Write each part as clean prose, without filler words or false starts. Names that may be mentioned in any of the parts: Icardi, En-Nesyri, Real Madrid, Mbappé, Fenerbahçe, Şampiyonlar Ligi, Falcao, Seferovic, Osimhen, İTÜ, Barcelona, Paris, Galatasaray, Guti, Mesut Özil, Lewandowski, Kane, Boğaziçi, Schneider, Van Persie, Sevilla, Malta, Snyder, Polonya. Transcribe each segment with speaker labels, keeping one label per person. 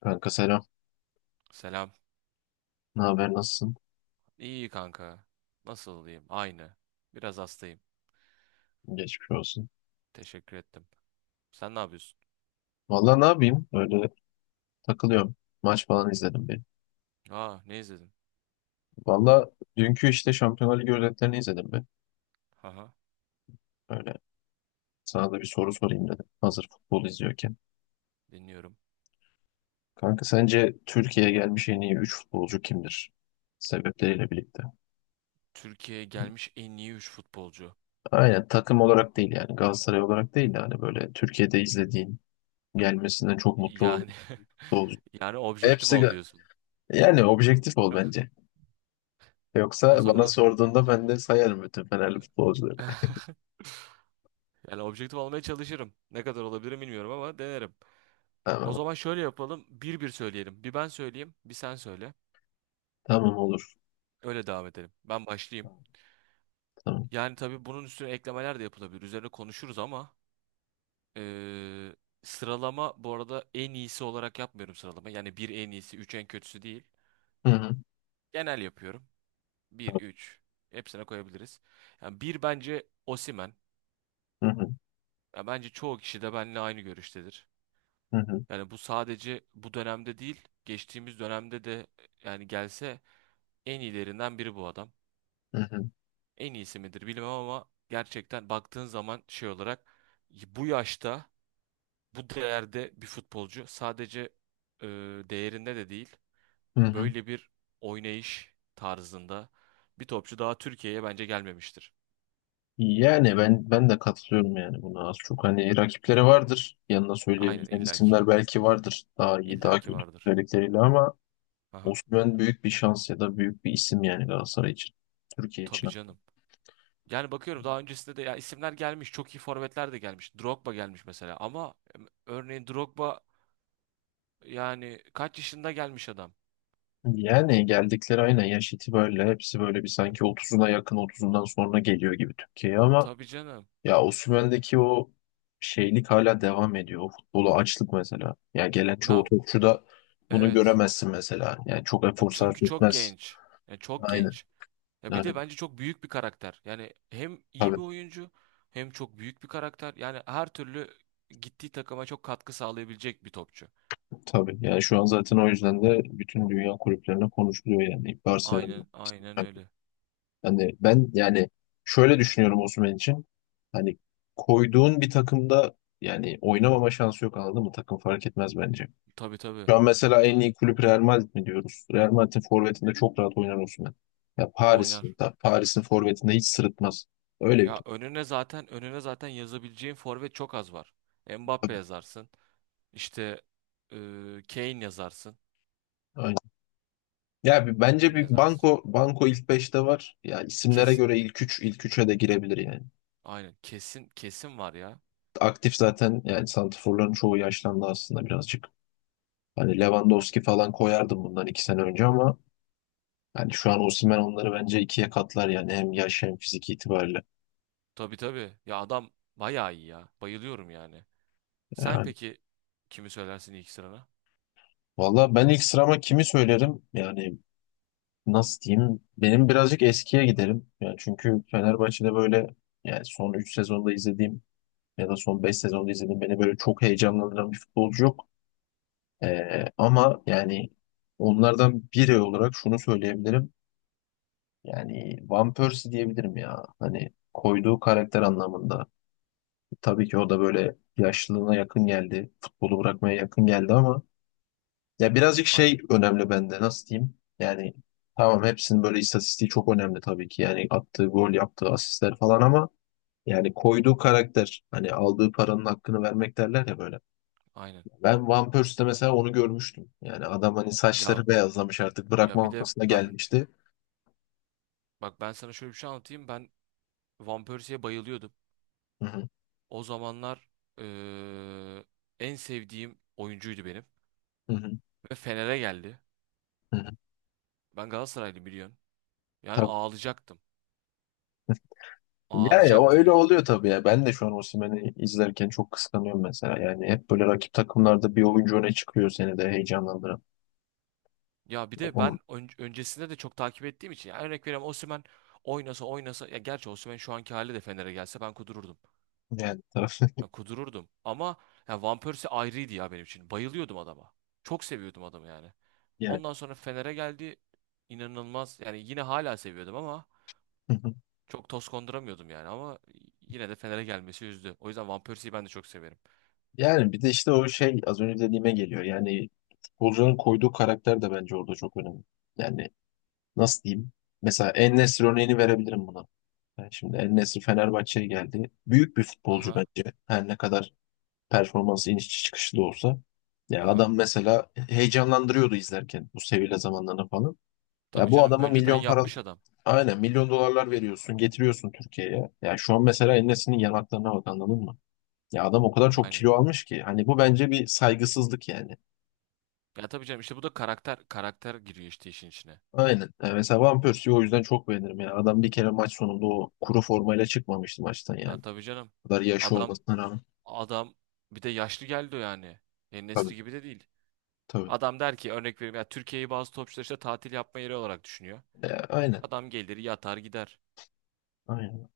Speaker 1: Kanka selam.
Speaker 2: Selam.
Speaker 1: Ne haber nasılsın?
Speaker 2: İyi kanka. Nasıl olayım? Aynı. Biraz hastayım.
Speaker 1: Geçmiş olsun.
Speaker 2: Teşekkür ettim. Sen ne yapıyorsun?
Speaker 1: Valla ne yapayım? Öyle takılıyorum. Maç falan izledim bir.
Speaker 2: Aa, ne izledin?
Speaker 1: Valla dünkü işte Şampiyonlar Ligi özetlerini izledim bir.
Speaker 2: Haha,
Speaker 1: Öyle sana da bir soru sorayım dedim. Hazır futbol izliyorken.
Speaker 2: dinliyorum.
Speaker 1: Kanka sence Türkiye'ye gelmiş en iyi 3 futbolcu kimdir? Sebepleriyle birlikte.
Speaker 2: Türkiye'ye gelmiş en iyi 3 futbolcu.
Speaker 1: Aynen takım olarak değil yani. Galatasaray olarak değil de hani böyle Türkiye'de izlediğin gelmesinden çok mutlu olduğun
Speaker 2: Yani
Speaker 1: futbolcu.
Speaker 2: yani objektif
Speaker 1: Hepsi
Speaker 2: ol
Speaker 1: ga-
Speaker 2: diyorsun.
Speaker 1: Yani objektif ol bence.
Speaker 2: O
Speaker 1: Yoksa bana
Speaker 2: zaman
Speaker 1: sorduğunda ben de sayarım bütün Fenerli futbolcuları.
Speaker 2: yani objektif olmaya çalışırım. Ne kadar olabilirim bilmiyorum ama denerim. O
Speaker 1: Tamam.
Speaker 2: zaman şöyle yapalım. Bir bir söyleyelim. Bir ben söyleyeyim, bir sen söyle.
Speaker 1: Tamam olur.
Speaker 2: Öyle devam edelim. Ben başlayayım.
Speaker 1: Tamam.
Speaker 2: Yani tabii bunun üstüne eklemeler de yapılabilir. Üzerine konuşuruz ama Ee, sıralama bu arada en iyisi olarak yapmıyorum sıralama. Yani bir en iyisi, üç en kötüsü değil.
Speaker 1: Hı hı.
Speaker 2: Genel yapıyorum. Bir,
Speaker 1: Tamam.
Speaker 2: üç. Hepsine koyabiliriz. Yani bir bence Osimhen.
Speaker 1: Hı hı.
Speaker 2: Ya bence çoğu kişi de benimle aynı görüştedir.
Speaker 1: Hı hı.
Speaker 2: Yani bu sadece bu dönemde değil, geçtiğimiz dönemde de yani gelse en iyilerinden biri bu adam.
Speaker 1: Hı hı.
Speaker 2: En iyisi midir bilmem ama gerçekten baktığın zaman şey olarak bu yaşta bu değerde bir futbolcu sadece e, değerinde de değil.
Speaker 1: Hı hı.
Speaker 2: Böyle bir oynayış tarzında bir topçu daha Türkiye'ye bence gelmemiştir.
Speaker 1: Yani ben de katılıyorum yani buna az çok hani rakipleri vardır. Yanına
Speaker 2: Aynen
Speaker 1: söyleyebileceğin
Speaker 2: illaki.
Speaker 1: isimler belki vardır. Daha iyi, daha
Speaker 2: İllaki
Speaker 1: kötü
Speaker 2: vardır.
Speaker 1: özellikleriyle ama.
Speaker 2: Aha.
Speaker 1: Osimhen büyük bir şans ya da büyük bir isim yani Galatasaray için. Türkiye için.
Speaker 2: Tabii canım. Yani bakıyorum daha öncesinde de ya isimler gelmiş. Çok iyi forvetler de gelmiş. Drogba gelmiş mesela ama örneğin Drogba yani kaç yaşında gelmiş adam?
Speaker 1: Yani geldikleri aynen yaş itibariyle hepsi böyle bir sanki otuzuna yakın otuzundan sonra geliyor gibi Türkiye'ye ama.
Speaker 2: Tabii canım.
Speaker 1: Ya Osimhen'deki o şeylik hala devam ediyor. O futbolu açlık mesela. Ya gelen çoğu
Speaker 2: Ya
Speaker 1: topçuda bunu
Speaker 2: evet.
Speaker 1: göremezsin mesela. Yani çok efor
Speaker 2: Çünkü
Speaker 1: sarf
Speaker 2: çok
Speaker 1: etmez.
Speaker 2: genç. Yani çok
Speaker 1: Aynen.
Speaker 2: genç. Ya bir
Speaker 1: Yani
Speaker 2: de bence çok büyük bir karakter. Yani hem iyi bir
Speaker 1: tabii
Speaker 2: oyuncu hem çok büyük bir karakter. Yani her türlü gittiği takıma çok katkı sağlayabilecek bir topçu.
Speaker 1: tabii. Yani şu an zaten o yüzden de bütün dünya kulüplerine konuşuluyor yani Barcelona.
Speaker 2: Aynen, aynen öyle.
Speaker 1: Hani ben yani şöyle düşünüyorum Osimhen için. Hani koyduğun bir takımda yani oynamama şansı yok, anladın mı? Takım fark etmez bence.
Speaker 2: Tabii tabii.
Speaker 1: Şu an mesela en iyi kulüp Real Madrid mi diyoruz? Real Madrid'in forvetinde çok rahat oynar Osimhen. Ya
Speaker 2: Oynar.
Speaker 1: Paris'in forvetinde hiç sırıtmaz. Öyle bir
Speaker 2: Ya
Speaker 1: top.
Speaker 2: önüne zaten yazabileceğin forvet çok az var. Mbappe
Speaker 1: Tabii.
Speaker 2: yazarsın. İşte e, Kane yazarsın.
Speaker 1: Aynen. Ya bence
Speaker 2: Kim
Speaker 1: bir
Speaker 2: yazarsın?
Speaker 1: Banko Banko ilk beşte var. Ya isimlere
Speaker 2: Kesin.
Speaker 1: göre ilk 3, ilk 3'e de girebilir yani.
Speaker 2: Aynen. Kesin kesin var ya.
Speaker 1: Aktif zaten yani santraforların çoğu yaşlandı aslında birazcık. Hani Lewandowski falan koyardım bundan 2 sene önce ama yani şu an Osimhen onları bence ikiye katlar yani hem yaş hem fizik itibariyle.
Speaker 2: Tabii tabii. Ya adam bayağı iyi ya. Bayılıyorum yani. Sen
Speaker 1: Yani.
Speaker 2: peki kimi söylersin ilk sırana?
Speaker 1: Valla ben ilk sırama kimi söylerim? Yani nasıl diyeyim benim birazcık eskiye giderim. Yani çünkü Fenerbahçe'de böyle yani son 3 sezonda izlediğim ya da son 5 sezonda izlediğim beni böyle çok heyecanlandıran bir futbolcu yok. Ama yani onlardan biri olarak şunu söyleyebilirim. Yani Van Persie diyebilirim ya. Hani koyduğu karakter anlamında. Tabii ki o da böyle yaşlılığına yakın geldi. Futbolu bırakmaya yakın geldi ama. Ya birazcık şey
Speaker 2: Aynen.
Speaker 1: önemli bende, nasıl diyeyim? Yani tamam hepsinin böyle istatistiği çok önemli tabii ki. Yani attığı gol, yaptığı asistler falan ama yani koyduğu karakter hani aldığı paranın hakkını vermek derler ya böyle.
Speaker 2: Aynen.
Speaker 1: Ben Van Persie'de mesela onu görmüştüm. Yani adam hani
Speaker 2: Ya
Speaker 1: saçları beyazlamış artık
Speaker 2: ya
Speaker 1: bırakma
Speaker 2: bir de
Speaker 1: noktasına
Speaker 2: ben
Speaker 1: gelmişti.
Speaker 2: bak ben sana şöyle bir şey anlatayım. Ben Van Persie'ye bayılıyordum.
Speaker 1: Hı hı,
Speaker 2: O zamanlar eee, en sevdiğim oyuncuydu benim.
Speaker 1: hı hı,
Speaker 2: Ve Fener'e geldi.
Speaker 1: hı hı.
Speaker 2: Ben Galatasaraylı biliyorsun. Yani
Speaker 1: Tabii.
Speaker 2: ağlayacaktım.
Speaker 1: Ya, o
Speaker 2: Ağlayacaktım
Speaker 1: öyle
Speaker 2: yani.
Speaker 1: oluyor tabii ya. Ben de şu an Osimhen'i izlerken çok kıskanıyorum mesela. Yani hep böyle rakip takımlarda bir oyuncu öne çıkıyor seni de heyecanlandıran.
Speaker 2: Ya bir de
Speaker 1: Onun
Speaker 2: ben öncesinde de çok takip ettiğim için. Yani örnek veriyorum Osimhen oynasa oynasa. Ya gerçi Osimhen şu anki hali de Fener'e gelse ben kudururdum.
Speaker 1: yani taraf
Speaker 2: Ben kudururdum. Ama ya Van Persie ayrıydı ya benim için. Bayılıyordum adama. Çok seviyordum adamı yani.
Speaker 1: yani.
Speaker 2: Ondan sonra Fener'e geldi. İnanılmaz. Yani yine hala seviyordum ama çok toz konduramıyordum yani. Ama yine de Fener'e gelmesi üzdü. O yüzden Van Persie'yi ben de çok severim.
Speaker 1: Yani bir de işte o şey az önce dediğime geliyor. Yani futbolcunun koyduğu karakter de bence orada çok önemli. Yani nasıl diyeyim? Mesela En-Nesyri örneğini verebilirim buna. Yani şimdi En-Nesyri Fenerbahçe'ye geldi. Büyük bir futbolcu
Speaker 2: Aha,
Speaker 1: bence. Her ne kadar performansı iniş çıkışlı da olsa. Ya
Speaker 2: aha.
Speaker 1: adam mesela heyecanlandırıyordu izlerken bu Sevilla zamanlarında falan. Ya
Speaker 2: Tabii
Speaker 1: bu
Speaker 2: canım
Speaker 1: adama
Speaker 2: önceden
Speaker 1: milyon para
Speaker 2: yapmış adam.
Speaker 1: aynen milyon dolarlar veriyorsun, getiriyorsun Türkiye'ye. Ya şu an mesela En-Nesyri'nin yanaklarına bak, anladın mı? Ya adam o kadar çok
Speaker 2: Aynen.
Speaker 1: kilo almış ki. Hani bu bence bir saygısızlık yani.
Speaker 2: Ya tabii canım işte bu da karakter karakter giriyor işte işin içine.
Speaker 1: Aynen. Yani mesela Van Persie'yi o yüzden çok beğenirim ya. Adam bir kere maç sonunda o kuru formayla çıkmamıştı maçtan
Speaker 2: Ya
Speaker 1: yani.
Speaker 2: tabii canım.
Speaker 1: O kadar yaşı
Speaker 2: Adam
Speaker 1: olmasına rağmen.
Speaker 2: adam bir de yaşlı geldi o yani. En
Speaker 1: Tabii
Speaker 2: Nesri gibi de değil.
Speaker 1: tabii.
Speaker 2: Adam der ki örnek veriyorum ya Türkiye'yi bazı topçular işte tatil yapma yeri olarak düşünüyor.
Speaker 1: Aynen.
Speaker 2: Adam gelir yatar gider.
Speaker 1: Aynen.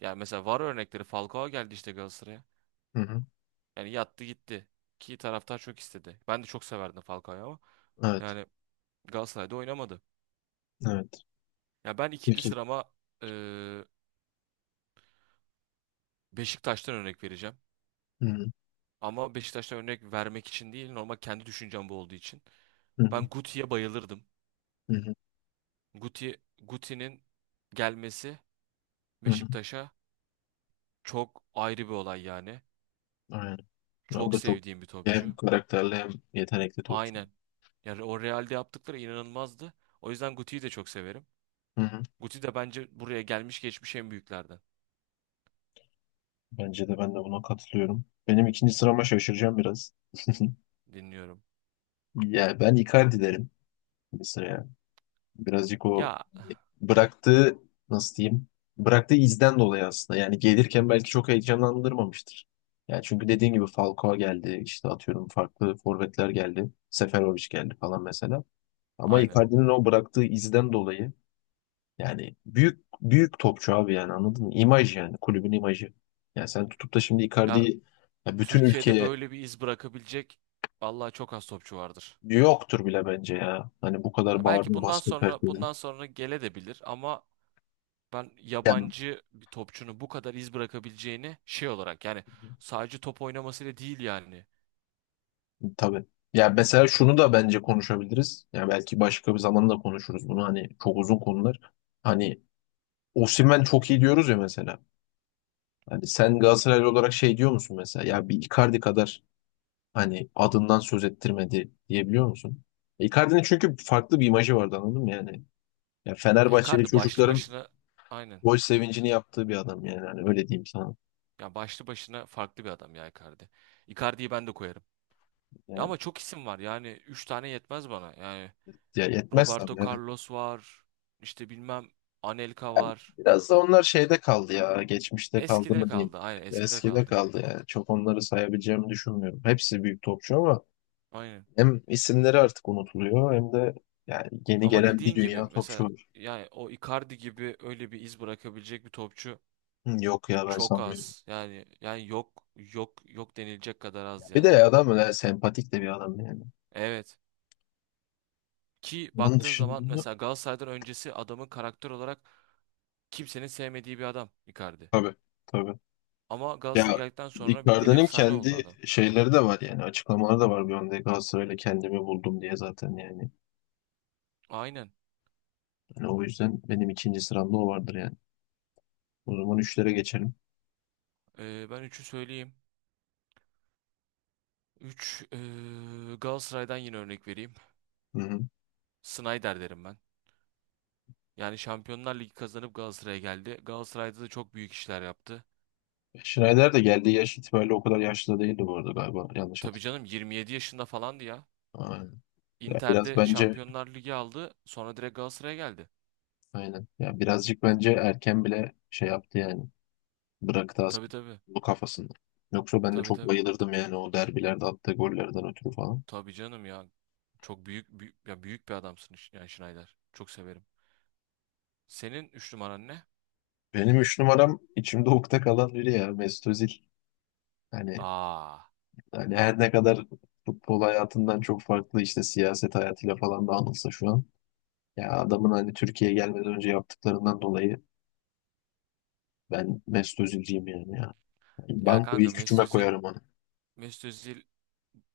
Speaker 2: Yani mesela var örnekleri Falcao geldi işte Galatasaray'a.
Speaker 1: Hı hı.
Speaker 2: Yani yattı gitti. Ki taraftar çok istedi. Ben de çok severdim Falcao'yu ama
Speaker 1: Evet.
Speaker 2: yani Galatasaray'da oynamadı.
Speaker 1: Evet.
Speaker 2: Ya ben ikinci
Speaker 1: Peki.
Speaker 2: sırama eee, Beşiktaş'tan örnek vereceğim.
Speaker 1: Hı hı.
Speaker 2: Ama Beşiktaş'tan örnek vermek için değil normal kendi düşüncem bu olduğu için.
Speaker 1: Hı hı.
Speaker 2: Ben Guti'ye bayılırdım.
Speaker 1: Hı hı.
Speaker 2: Guti'nin gelmesi
Speaker 1: Hı hı.
Speaker 2: Beşiktaş'a çok ayrı bir olay yani.
Speaker 1: Aynen. Ya o
Speaker 2: Çok
Speaker 1: da çok
Speaker 2: sevdiğim bir topçu.
Speaker 1: hem karakterli hem yetenekli topçu.
Speaker 2: Aynen. Yani o Real'de yaptıkları inanılmazdı. O yüzden Guti'yi de çok severim.
Speaker 1: Hı hı.
Speaker 2: Guti de bence buraya gelmiş geçmiş en büyüklerden.
Speaker 1: Bence de ben de buna katılıyorum. Benim ikinci sırama şaşıracağım biraz.
Speaker 2: Dinliyorum.
Speaker 1: Ya ben Icardi derim bir sıraya. Birazcık o
Speaker 2: Ya
Speaker 1: bıraktığı, nasıl diyeyim, bıraktığı izden dolayı aslında yani gelirken belki çok heyecanlandırmamıştır. Yani çünkü dediğin gibi Falcao geldi işte atıyorum farklı forvetler geldi. Seferovic geldi falan mesela. Ama
Speaker 2: aynen.
Speaker 1: Icardi'nin o bıraktığı izden dolayı yani büyük büyük topçu abi yani, anladın mı? İmaj yani kulübün imajı. Yani sen tutup da şimdi
Speaker 2: Ya
Speaker 1: Icardi'yi ya bütün
Speaker 2: Türkiye'de
Speaker 1: ülkeye
Speaker 2: böyle bir iz bırakabilecek vallahi çok az topçu vardır.
Speaker 1: yoktur bile bence ya. Hani bu kadar
Speaker 2: Ya belki
Speaker 1: bağırdın
Speaker 2: bundan
Speaker 1: basket
Speaker 2: sonra
Speaker 1: herkesin.
Speaker 2: bundan sonra gele de bilir ama ben
Speaker 1: Yani
Speaker 2: yabancı bir topçunun bu kadar iz bırakabileceğini şey olarak yani sadece top oynamasıyla değil yani.
Speaker 1: tabii. Ya mesela şunu da bence konuşabiliriz. Ya belki başka bir zaman da konuşuruz bunu. Hani çok uzun konular. Hani Osimhen çok iyi diyoruz ya mesela. Hani sen Galatasaraylı olarak şey diyor musun mesela? Ya bir Icardi kadar hani adından söz ettirmedi diyebiliyor musun? Icardi'nin çünkü farklı bir imajı vardı, anladın mı yani? Ya
Speaker 2: Ya
Speaker 1: Fenerbahçeli
Speaker 2: Icardi başlı
Speaker 1: çocukların
Speaker 2: başına aynen.
Speaker 1: gol sevincini yaptığı bir adam yani. Hani öyle diyeyim sana.
Speaker 2: Ya başlı başına farklı bir adam ya Icardi. Icardi'yi ben de koyarım. Ya
Speaker 1: Yani
Speaker 2: ama çok isim var yani 3 tane yetmez bana. Yani
Speaker 1: ya yetmez
Speaker 2: Roberto
Speaker 1: tabii.
Speaker 2: Carlos var. İşte bilmem Anelka var.
Speaker 1: Biraz da onlar şeyde kaldı ya. Geçmişte kaldı
Speaker 2: Eskide
Speaker 1: mı diyeyim.
Speaker 2: kaldı. Aynen eskide
Speaker 1: Eskide
Speaker 2: kaldı.
Speaker 1: kaldı yani. Çok onları sayabileceğimi düşünmüyorum. Hepsi büyük topçu ama
Speaker 2: Aynen.
Speaker 1: hem isimleri artık unutuluyor hem de yani yeni
Speaker 2: Ama
Speaker 1: gelen bir
Speaker 2: dediğin gibi
Speaker 1: dünya topçu
Speaker 2: mesela
Speaker 1: var.
Speaker 2: yani o Icardi gibi öyle bir iz bırakabilecek bir topçu
Speaker 1: Hı, yok ya ben
Speaker 2: çok
Speaker 1: sanmıyorum.
Speaker 2: az. Yani yok yok yok denilecek kadar az
Speaker 1: Bir de
Speaker 2: yani.
Speaker 1: adam öyle sempatik de bir adam yani.
Speaker 2: Evet. Ki
Speaker 1: Onun
Speaker 2: baktığın zaman
Speaker 1: dışında
Speaker 2: mesela Galatasaray'dan öncesi adamın karakter olarak kimsenin sevmediği bir adam Icardi.
Speaker 1: tabii tabii.
Speaker 2: Ama
Speaker 1: Ya
Speaker 2: Galatasaray geldikten sonra bildiğin
Speaker 1: Icardi'nin
Speaker 2: efsane oldu
Speaker 1: kendi
Speaker 2: adam.
Speaker 1: şeyleri de var yani, açıklamaları da var, bir anda Galatasaray'la kendimi buldum diye zaten yani.
Speaker 2: Aynen.
Speaker 1: Yani o yüzden benim ikinci sıramda o vardır yani. O zaman üçlere geçelim.
Speaker 2: Ben üçü söyleyeyim. 3 Galatasaray'dan yine örnek vereyim.
Speaker 1: Hı hı.
Speaker 2: Snyder derim ben. Yani Şampiyonlar Ligi kazanıp Galatasaray'a geldi. Galatasaray'da da çok büyük işler yaptı.
Speaker 1: Schneider de geldiği yaş itibariyle o kadar yaşlı da değildi bu arada galiba. Yanlış
Speaker 2: Tabii
Speaker 1: hatırlamıyorum.
Speaker 2: canım 27 yaşında falandı ya.
Speaker 1: Aynen. Ya biraz
Speaker 2: Inter'de
Speaker 1: bence
Speaker 2: Şampiyonlar Ligi aldı. Sonra direkt Galatasaray'a geldi.
Speaker 1: aynen. Ya birazcık bence erken bile şey yaptı yani. Bıraktı
Speaker 2: Tabii
Speaker 1: aslında
Speaker 2: tabii.
Speaker 1: bu kafasında. Yoksa ben de
Speaker 2: Tabii
Speaker 1: çok
Speaker 2: tabii.
Speaker 1: bayılırdım yani o derbilerde attığı gollerden ötürü falan.
Speaker 2: Tabii canım ya. Çok büyük, büyük ya büyük bir adamsın yani Snyder. Çok severim. Senin 3 numaran ne?
Speaker 1: Benim üç numaram içimde ukde kalan biri, ya Mesut Özil. Hani,
Speaker 2: Aa.
Speaker 1: hani her ne kadar futbol hayatından çok farklı işte siyaset hayatıyla falan da anılsa şu an. Ya adamın hani Türkiye'ye gelmeden önce yaptıklarından dolayı ben Mesut Özil'ciyim yani.
Speaker 2: Ya
Speaker 1: Banko
Speaker 2: kanka
Speaker 1: ilk
Speaker 2: Mesut
Speaker 1: üçüme
Speaker 2: Özil
Speaker 1: koyarım onu.
Speaker 2: Mesut Özil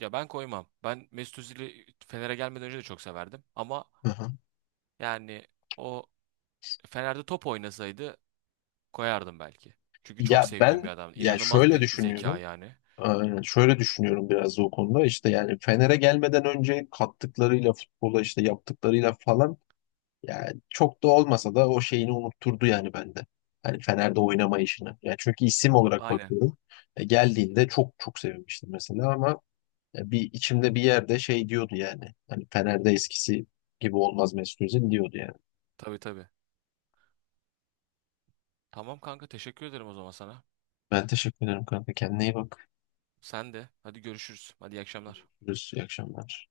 Speaker 2: ya ben koymam. Ben Mesut Özil'i Fener'e gelmeden önce de çok severdim. Ama
Speaker 1: Aha.
Speaker 2: yani o Fener'de top oynasaydı koyardım belki. Çünkü çok
Speaker 1: Ya
Speaker 2: sevdiğim bir
Speaker 1: ben
Speaker 2: adam.
Speaker 1: ya
Speaker 2: İnanılmaz
Speaker 1: şöyle
Speaker 2: bir zeka
Speaker 1: düşünüyorum.
Speaker 2: yani.
Speaker 1: Şöyle düşünüyorum biraz da o konuda. İşte yani Fener'e gelmeden önce kattıklarıyla futbola işte yaptıklarıyla falan yani çok da olmasa da o şeyini unutturdu yani bende. Hani Fener'de oynama işini. Yani çünkü isim olarak
Speaker 2: Aynen.
Speaker 1: bakıyorum. Geldiğinde çok çok sevinmiştim mesela ama bir içimde bir yerde şey diyordu yani. Hani Fener'de eskisi gibi olmaz Mesut Özil diyordu yani.
Speaker 2: Tabii tabii. Tamam kanka teşekkür ederim o zaman sana.
Speaker 1: Ben teşekkür ederim kanka. Kendine iyi bak.
Speaker 2: Sen de. Hadi görüşürüz. Hadi iyi akşamlar.
Speaker 1: Görüşürüz. İyi akşamlar.